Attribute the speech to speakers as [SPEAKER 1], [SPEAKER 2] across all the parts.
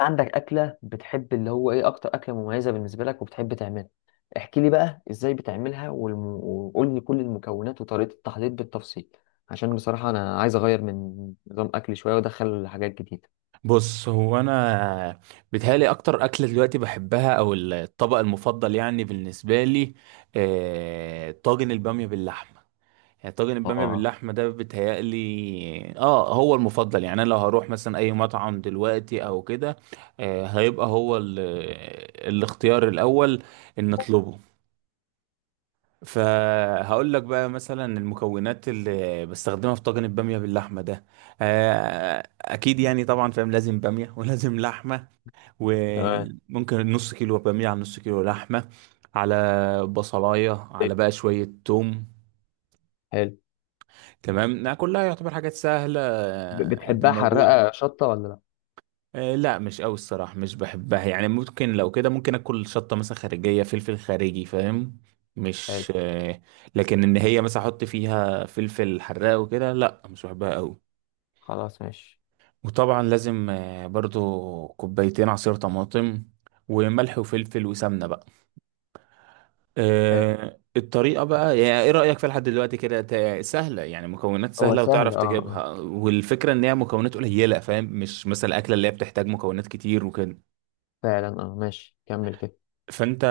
[SPEAKER 1] عندك أكلة بتحب اللي هو إيه أكتر أكلة مميزة بالنسبة لك وبتحب تعملها. احكي لي بقى إزاي بتعملها وقول لي كل المكونات وطريقة التحضير بالتفصيل. عشان بصراحة أنا عايز أغير من نظام أكلي شوية وأدخل حاجات جديدة.
[SPEAKER 2] بص، هو انا بيتهيألي اكتر اكله دلوقتي بحبها او الطبق المفضل يعني بالنسبه لي، طاجن الباميه باللحمه. يعني طاجن الباميه
[SPEAKER 1] اه.
[SPEAKER 2] باللحمه ده بيتهيألي هو المفضل. يعني انا لو هروح مثلا اي مطعم دلوقتي او كده، هيبقى هو الاختيار الاول ان نطلبه. فهقول لك بقى مثلا المكونات اللي بستخدمها في طاجن الباميه باللحمه ده. اكيد يعني طبعا فاهم، لازم باميه ولازم لحمه.
[SPEAKER 1] تمام.
[SPEAKER 2] وممكن نص كيلو بامية على نص كيلو لحمة، على بصلاية، على بقى شوية توم.
[SPEAKER 1] حلو.
[SPEAKER 2] تمام، إنها كلها يعتبر حاجات سهلة، قد
[SPEAKER 1] بتحبها
[SPEAKER 2] موجودة.
[SPEAKER 1] حرقة شطة ولا لأ؟
[SPEAKER 2] لا، مش قوي الصراحة، مش بحبها. يعني ممكن لو كده ممكن اكل شطة مثلا خارجية، فلفل خارجي، فاهم.
[SPEAKER 1] حلو.
[SPEAKER 2] مش لكن ان هي مثلا احط فيها فلفل حراق وكده، لا، مش بحبها قوي.
[SPEAKER 1] خلاص ماشي.
[SPEAKER 2] وطبعا لازم برضو كوبايتين عصير طماطم، وملح وفلفل وسمنة بقى.
[SPEAKER 1] حلو.
[SPEAKER 2] الطريقة بقى. يعني ايه رأيك فيها لحد دلوقتي كده؟ سهلة، يعني مكونات
[SPEAKER 1] هو
[SPEAKER 2] سهلة
[SPEAKER 1] سهل،
[SPEAKER 2] وتعرف
[SPEAKER 1] أه أه،
[SPEAKER 2] تجيبها، والفكرة ان هي مكونات قليلة فاهم، مش مثلا الأكلة اللي هي بتحتاج مكونات كتير وكده.
[SPEAKER 1] فعلا. أه ماشي كمل كده.
[SPEAKER 2] فانت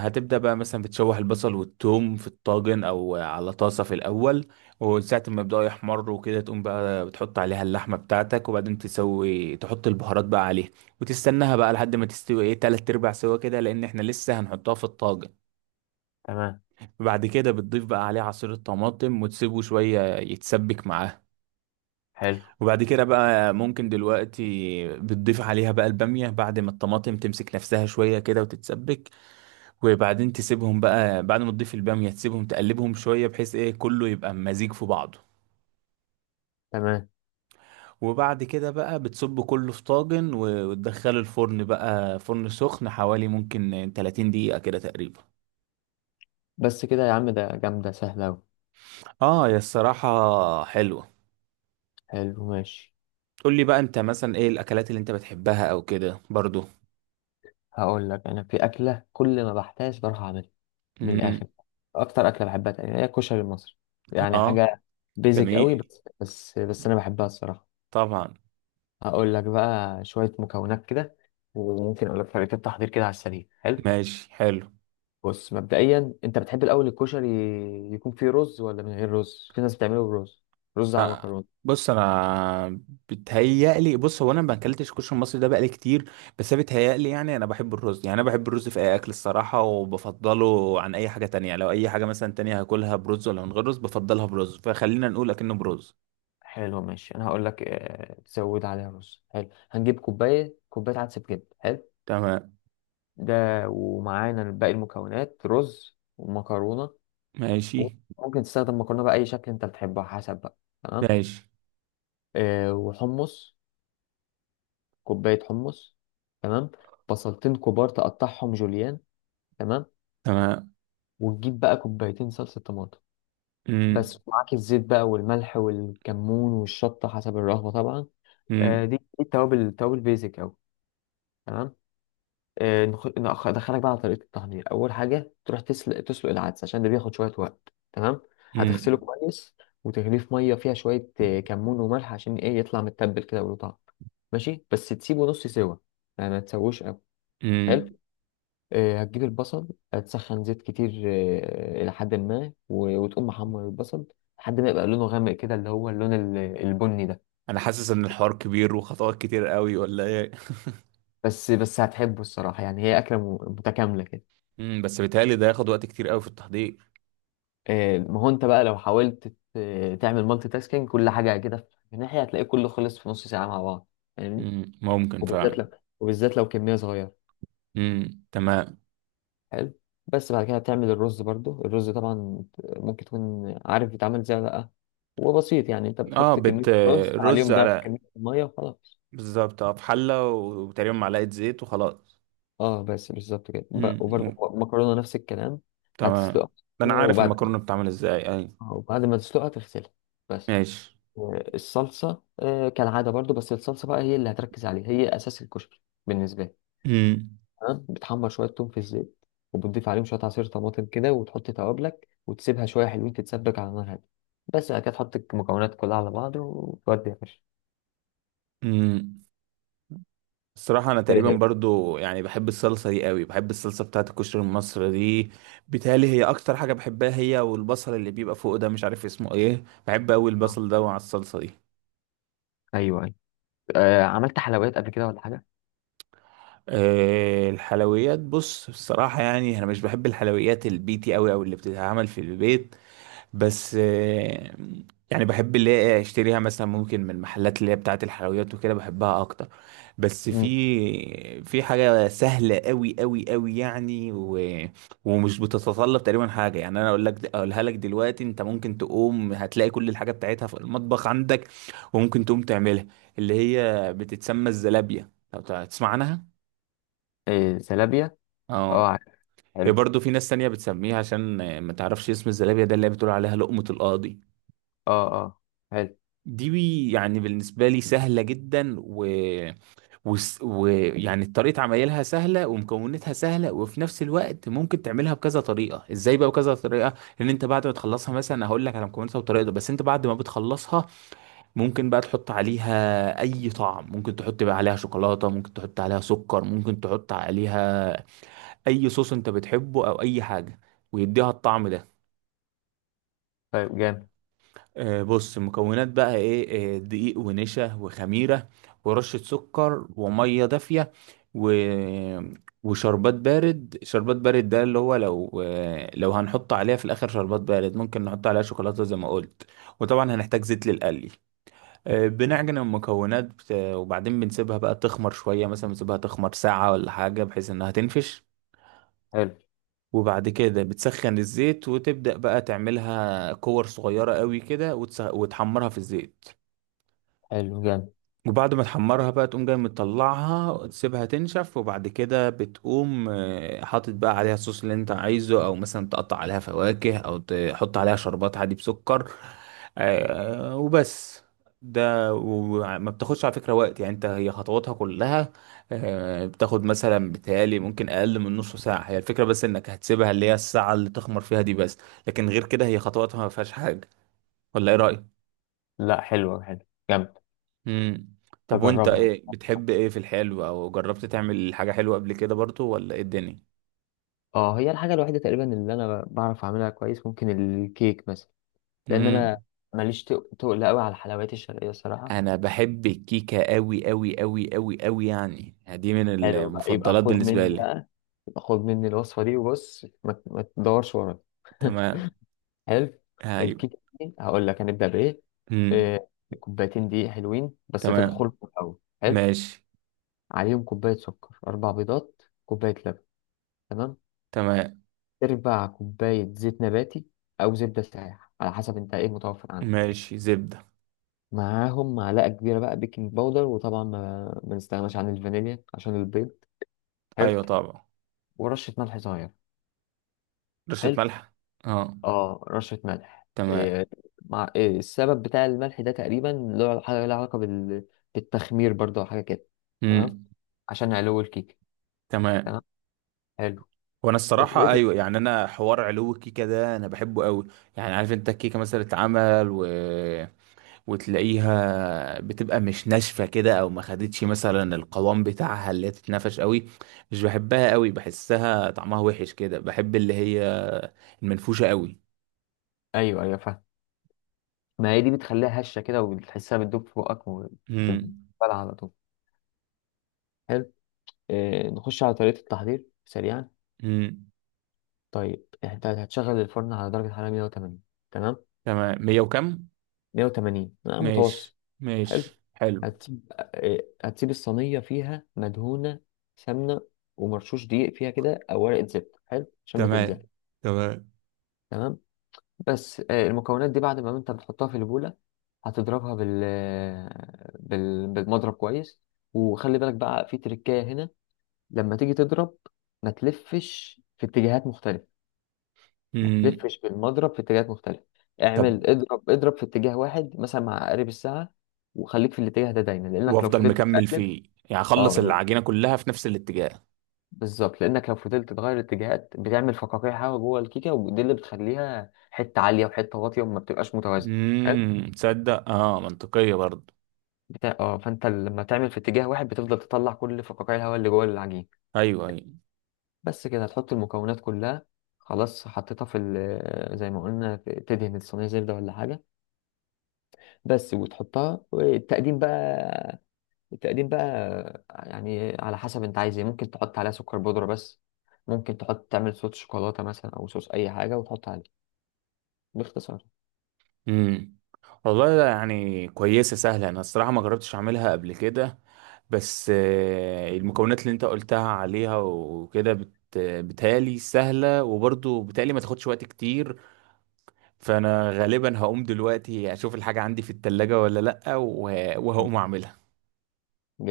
[SPEAKER 2] هتبدأ بقى مثلا بتشوح البصل والثوم في الطاجن او على طاسة في الأول. وساعة ما يبدأوا يحمروا وكده، تقوم بقى بتحط عليها اللحمة بتاعتك، وبعدين تسوي تحط البهارات بقى عليها. وتستناها بقى لحد ما تستوي ايه، تلات ارباع سوا كده، لأن احنا لسه هنحطها في الطاجن.
[SPEAKER 1] تمام.
[SPEAKER 2] وبعد كده بتضيف بقى عليه عصير الطماطم، وتسيبه شوية يتسبك معاه.
[SPEAKER 1] حلو.
[SPEAKER 2] وبعد كده بقى ممكن دلوقتي بتضيف عليها بقى البامية، بعد ما الطماطم تمسك نفسها شوية كده وتتسبك. وبعدين تسيبهم بقى، بعد ما تضيف البامية تسيبهم تقلبهم شوية، بحيث ايه كله يبقى مزيج في بعضه.
[SPEAKER 1] تمام.
[SPEAKER 2] وبعد كده بقى بتصب كله في طاجن، وتدخله الفرن بقى، فرن سخن حوالي ممكن 30 دقيقة كده تقريبا.
[SPEAKER 1] بس كده يا عم؟ ده جامدة سهلة أوي.
[SPEAKER 2] اه، يا الصراحة حلوة.
[SPEAKER 1] حلو ماشي.
[SPEAKER 2] قول لي بقى انت، مثلا ايه الاكلات اللي انت بتحبها او كده برضو؟
[SPEAKER 1] هقول لك، انا في اكله كل ما بحتاج بروح اعملها. من
[SPEAKER 2] مم.
[SPEAKER 1] الاخر، اكتر اكله بحبها تقريبا هي الكشري المصري. يعني
[SPEAKER 2] اه
[SPEAKER 1] حاجه بيزك قوي،
[SPEAKER 2] جميل.
[SPEAKER 1] بس انا بحبها الصراحه.
[SPEAKER 2] طبعا.
[SPEAKER 1] هقول لك بقى شويه مكونات كده، وممكن اقول لك طريقه التحضير كده على السريع. حلو.
[SPEAKER 2] ماشي حلو.
[SPEAKER 1] بص مبدئيا، انت بتحب الاول الكشري يكون فيه رز ولا من غير رز؟ في ناس بتعمله برز، رز على
[SPEAKER 2] ها.
[SPEAKER 1] مكرونه.
[SPEAKER 2] بص انا بص، هو انا ما اكلتش كشري المصري ده بقالي كتير. بس أنا بتهيألي يعني انا بحب الرز، يعني انا بحب الرز في اي اكل الصراحه، وبفضله عن اي حاجه تانية. يعني لو اي حاجه مثلا تانية هاكلها برز ولا من غير رز، بفضلها برز، فخلينا نقول اكنه برز.
[SPEAKER 1] حلو ماشي. انا هقول لك، تزود عليها رز. حلو، هنجيب كوبايه كوبايه عدس بجد. حلو.
[SPEAKER 2] تمام.
[SPEAKER 1] ده، ومعانا باقي المكونات، رز ومكرونة.
[SPEAKER 2] ماشي.
[SPEAKER 1] ممكن تستخدم مكرونة بأي شكل أنت بتحبها، حسب بقى. تمام.
[SPEAKER 2] ماشي.
[SPEAKER 1] آه، وحمص. كوباية حمص. تمام. بصلتين كبار تقطعهم جوليان. تمام.
[SPEAKER 2] تمام.
[SPEAKER 1] وتجيب بقى كوبايتين صلصة طماطم.
[SPEAKER 2] مم.
[SPEAKER 1] بس معاك الزيت بقى والملح والكمون والشطة حسب الرغبة طبعا. آه،
[SPEAKER 2] مم.
[SPEAKER 1] دي التوابل. التوابل بيزك أوي. تمام. ادخلك بقى على طريقه التحضير. اول حاجه تروح تسلق العدس عشان ده بياخد شويه وقت. تمام. هتغسله
[SPEAKER 2] مم.
[SPEAKER 1] كويس، وتغليه في ميه فيها شويه كمون وملح، عشان ايه؟ يطلع متبل كده وله طعم. ماشي، بس تسيبه نص سوا، يعني ما تسويش قوي.
[SPEAKER 2] مم.
[SPEAKER 1] حلو. هتجيب البصل. هتسخن زيت كتير الى حد ما، وتقوم محمر البصل لحد ما يبقى لونه غامق كده، اللي هو اللون البني ده.
[SPEAKER 2] انا حاسس ان الحوار كبير وخطوات كتير قوي، ولا ايه؟
[SPEAKER 1] بس هتحبه الصراحه، يعني هي اكله متكامله كده.
[SPEAKER 2] بس بيتهيألي ده ياخد وقت كتير قوي في التحضير.
[SPEAKER 1] ما هو انت بقى لو حاولت تعمل مالتي تاسكينج، كل حاجه كده في ناحيه، هتلاقي كله خلص في نص ساعه مع بعض. فاهمني؟
[SPEAKER 2] ممكن
[SPEAKER 1] وبالذات
[SPEAKER 2] فعلا.
[SPEAKER 1] لو، كميه صغيره.
[SPEAKER 2] امم، تمام.
[SPEAKER 1] حلو. بس بعد كده هتعمل الرز، برضو الرز طبعا. ممكن تكون عارف بيتعمل ازاي ولا لا؟ هو بسيط، يعني انت
[SPEAKER 2] اه،
[SPEAKER 1] بتحط كميه رز
[SPEAKER 2] الرز
[SPEAKER 1] عليهم ضعف
[SPEAKER 2] على
[SPEAKER 1] كميه الميه وخلاص.
[SPEAKER 2] بالظبط، اه، في حلة وتقريبا معلقة زيت وخلاص.
[SPEAKER 1] اه، بس بالظبط كده. وبرضو
[SPEAKER 2] امم،
[SPEAKER 1] مكرونه نفس الكلام.
[SPEAKER 2] تمام.
[SPEAKER 1] هتسلقها،
[SPEAKER 2] ده انا عارف
[SPEAKER 1] وبعد
[SPEAKER 2] المكرونة بتتعمل ازاي، اي.
[SPEAKER 1] وبعد ما تسلقها تغسلها، بس.
[SPEAKER 2] ماشي.
[SPEAKER 1] الصلصة كالعادة برضو. بس الصلصة بقى هي اللي هتركز عليها، هي أساس الكشري بالنسبة لي.
[SPEAKER 2] امم.
[SPEAKER 1] تمام، بتحمر شوية توم في الزيت، وبتضيف عليهم شوية عصير طماطم كده، وتحط توابلك وتسيبها شوية حلوين تتسبك على نار هادية. بس بعد كده تحط المكونات كلها على بعض وتودي يا باشا.
[SPEAKER 2] امم الصراحة أنا تقريبا
[SPEAKER 1] إيه.
[SPEAKER 2] برضو يعني بحب الصلصة دي قوي، بحب الصلصة بتاعت الكشري المصري دي. بيتهيألي هي أكتر حاجة بحبها، هي والبصل اللي بيبقى فوق ده، مش عارف اسمه ايه، بحب قوي
[SPEAKER 1] آه.
[SPEAKER 2] البصل ده مع الصلصة دي.
[SPEAKER 1] أيوه أيوه. آه، عملت حلويات قبل كده ولا حاجة؟
[SPEAKER 2] الحلويات بص، بصراحة يعني أنا مش بحب الحلويات البيتي أوي، أو اللي بتتعمل في البيت. بس، يعني بحب اللي هي أشتريها مثلا ممكن من المحلات اللي هي بتاعة الحلويات وكده، بحبها أكتر. بس
[SPEAKER 1] مم.
[SPEAKER 2] في حاجة سهلة أوي أوي أوي يعني، ومش بتتطلب تقريبا حاجة. يعني أنا أقولها لك دلوقتي، أنت ممكن تقوم هتلاقي كل الحاجة بتاعتها في المطبخ عندك، وممكن تقوم تعملها. اللي هي بتتسمى الزلابية، لو تسمع عنها.
[SPEAKER 1] آه زلابية. أه
[SPEAKER 2] اه،
[SPEAKER 1] عارف.
[SPEAKER 2] هي
[SPEAKER 1] حلو.
[SPEAKER 2] برضه في ناس تانية بتسميها، عشان ما تعرفش اسم الزلابية ده، اللي هي بتقول عليها لقمة القاضي.
[SPEAKER 1] أه أه. حلو.
[SPEAKER 2] دي يعني بالنسبة لي سهلة جدا، و... يعني طريقة عمايلها سهلة ومكوناتها سهلة، وفي نفس الوقت ممكن تعملها بكذا طريقة. ازاي بقى بكذا طريقة؟ ان انت بعد ما تخلصها مثلا، هقول لك على مكوناتها وطريقتها، بس انت بعد ما بتخلصها، ممكن بقى تحط عليها اي طعم، ممكن تحط بقى عليها شوكولاتة، ممكن تحط عليها سكر، ممكن تحط عليها اي صوص انت بتحبه او اي حاجه، ويديها الطعم ده.
[SPEAKER 1] طيب جامد.
[SPEAKER 2] بص المكونات بقى ايه. دقيق، ونشا، وخميره، ورشه سكر، وميه دافيه، و... وشربات بارد. شربات بارد ده اللي هو لو، لو هنحط عليها في الاخر شربات بارد، ممكن نحط عليها شوكولاته زي ما قلت. وطبعا هنحتاج زيت للقلي. بنعجن المكونات، وبعدين بنسيبها بقى تخمر شويه، مثلا بنسيبها تخمر ساعه ولا حاجه، بحيث انها تنفش.
[SPEAKER 1] حلو.
[SPEAKER 2] وبعد كده بتسخن الزيت وتبدأ بقى تعملها كور صغيرة قوي كده، وتحمرها في الزيت.
[SPEAKER 1] حلو. جامد.
[SPEAKER 2] وبعد ما تحمرها بقى، تقوم جاي مطلعها تسيبها تنشف، وبعد كده بتقوم حاطط بقى عليها الصوص اللي انت عايزه، او مثلا تقطع عليها فواكه، او تحط عليها شربات عادي بسكر. وبس. ده وما بتاخدش على فكرة وقت، يعني انت هي خطواتها كلها بتاخد مثلا بتهيألي ممكن اقل من نص ساعة هي الفكرة، بس انك هتسيبها اللي هي الساعة اللي تخمر فيها دي بس. لكن غير كده هي خطواتها ما فيهاش حاجة. ولا ايه رأيك؟
[SPEAKER 1] لا حلوة. حلو. جامد.
[SPEAKER 2] امم طب، وانت
[SPEAKER 1] أجربها.
[SPEAKER 2] ايه بتحب ايه في الحلو، او جربت تعمل حاجة حلوة قبل كده برضو، ولا ايه الدنيا؟
[SPEAKER 1] اه، هي الحاجة الوحيدة تقريبا اللي انا بعرف اعملها كويس، ممكن الكيك مثلا. لان
[SPEAKER 2] امم
[SPEAKER 1] انا ماليش تقل قوي على الحلويات الشرقية الصراحة.
[SPEAKER 2] انا بحب الكيكة قوي قوي قوي قوي قوي، يعني دي من
[SPEAKER 1] حلو بقى، يبقى
[SPEAKER 2] المفضلات
[SPEAKER 1] خد
[SPEAKER 2] بالنسبة
[SPEAKER 1] مني
[SPEAKER 2] لي.
[SPEAKER 1] بقى. يبقى خد مني الوصفة دي، وبص ما تدورش ورايا.
[SPEAKER 2] تمام.
[SPEAKER 1] حلو.
[SPEAKER 2] ايوه.
[SPEAKER 1] الكيك دي، هقول لك هنبدأ بايه.
[SPEAKER 2] امم،
[SPEAKER 1] آه، كوبايتين دقيق حلوين، بس
[SPEAKER 2] تمام.
[SPEAKER 1] تنخل في الاول. حلو.
[SPEAKER 2] ماشي.
[SPEAKER 1] عليهم كوباية سكر، اربع بيضات، كوباية لبن. تمام.
[SPEAKER 2] تمام.
[SPEAKER 1] تربع كوباية زيت نباتي او زبدة سايحة، على حسب انت ايه متوفر عندك.
[SPEAKER 2] ماشي، زبدة.
[SPEAKER 1] معاهم معلقة كبيرة بقى بيكنج باودر. وطبعا ما نستغناش عن الفانيليا عشان البيض. حلو.
[SPEAKER 2] ايوه طبعا.
[SPEAKER 1] ورشة ملح صغير.
[SPEAKER 2] رشة
[SPEAKER 1] حلو.
[SPEAKER 2] ملح. اه.
[SPEAKER 1] اه، رشة ملح.
[SPEAKER 2] تمام.
[SPEAKER 1] إيه؟ مع إيه السبب بتاع الملح ده؟ تقريبا له حاجة لها علاقة بالتخمير برضه، أو حاجة كده. تمام،
[SPEAKER 2] امم،
[SPEAKER 1] عشان علو الكيك. تمام.
[SPEAKER 2] تمام.
[SPEAKER 1] حلو.
[SPEAKER 2] وانا الصراحة
[SPEAKER 1] اتوقف-
[SPEAKER 2] ايوه، يعني انا حوار علو الكيكة ده انا بحبه قوي. يعني عارف انت الكيكة مثلا اتعمل وتلاقيها بتبقى مش ناشفة كده، او ما خدتش مثلا القوام بتاعها اللي هي تتنفش قوي. مش بحبها قوي، بحسها طعمها وحش كده، بحب اللي هي المنفوشة قوي.
[SPEAKER 1] ايوه ايوه فاهم. ما هي دي بتخليها هشة كده، وبتحسها بتدوب في بقك وبتبلع
[SPEAKER 2] امم.
[SPEAKER 1] على طول. حلو. إيه، نخش على طريقة التحضير سريعا؟
[SPEAKER 2] امم،
[SPEAKER 1] طيب انت هتشغل الفرن على درجة حرارة 180. تمام.
[SPEAKER 2] تمام. مية وكم؟
[SPEAKER 1] 180
[SPEAKER 2] ماشي.
[SPEAKER 1] متوسط. حلو.
[SPEAKER 2] ماشي حلو.
[SPEAKER 1] هتسيب الصينية فيها مدهونة سمنة، ومرشوش دقيق فيها كده، أو ورقة زبدة. حلو عشان ما
[SPEAKER 2] تمام.
[SPEAKER 1] تلزق.
[SPEAKER 2] تمام.
[SPEAKER 1] تمام. بس المكونات دي بعد ما أنت بتحطها في البولة، هتضربها بالمضرب كويس. وخلي بالك بقى في تركاية هنا. لما تيجي تضرب، ما تلفش في اتجاهات مختلفة،
[SPEAKER 2] امم
[SPEAKER 1] تلفش بالمضرب في اتجاهات مختلفة.
[SPEAKER 2] طب،
[SPEAKER 1] اعمل اضرب اضرب في اتجاه واحد، مثلا مع عقارب الساعة. وخليك في الاتجاه ده دايما، لأنك لو
[SPEAKER 2] وافضل
[SPEAKER 1] فضلت
[SPEAKER 2] مكمل
[SPEAKER 1] تقلب،
[SPEAKER 2] فيه، يعني
[SPEAKER 1] اه
[SPEAKER 2] اخلص
[SPEAKER 1] لو
[SPEAKER 2] العجينة كلها في نفس الاتجاه.
[SPEAKER 1] بالظبط، لأنك لو فضلت تغير اتجاهات بتعمل فقاقيع هوا جوه الكيكة، ودي اللي بتخليها حتة عالية وحتة واطية وما بتبقاش متوازنة. حلو؟
[SPEAKER 2] تصدق؟ اه، منطقية برضه.
[SPEAKER 1] بتاع اه، فانت لما تعمل في اتجاه واحد بتفضل تطلع كل فقاقيع الهواء اللي جوه العجين.
[SPEAKER 2] ايوه، ايوه.
[SPEAKER 1] بس كده هتحط المكونات كلها. خلاص حطيتها في زي ما قلنا. تدهن الصينية زبدة ولا حاجة بس، وتحطها. والتقديم بقى، التقديم بقى يعني على حسب انت عايز ايه. ممكن تحط عليها سكر بودرة بس. ممكن تحط، تعمل صوص شوكولاتة مثلا، او صوص اي حاجة وتحط عليه. باختصار.
[SPEAKER 2] امم. والله لا، يعني كويسة سهلة، أنا الصراحة ما جربتش أعملها قبل كده. بس المكونات اللي أنت قلتها عليها وكده بتهيألي سهلة، وبرضه بتهيألي ما تاخدش وقت كتير. فأنا غالبا هقوم دلوقتي أشوف الحاجة عندي في التلاجة ولا لأ، وهقوم أعملها.
[SPEAKER 1] مم.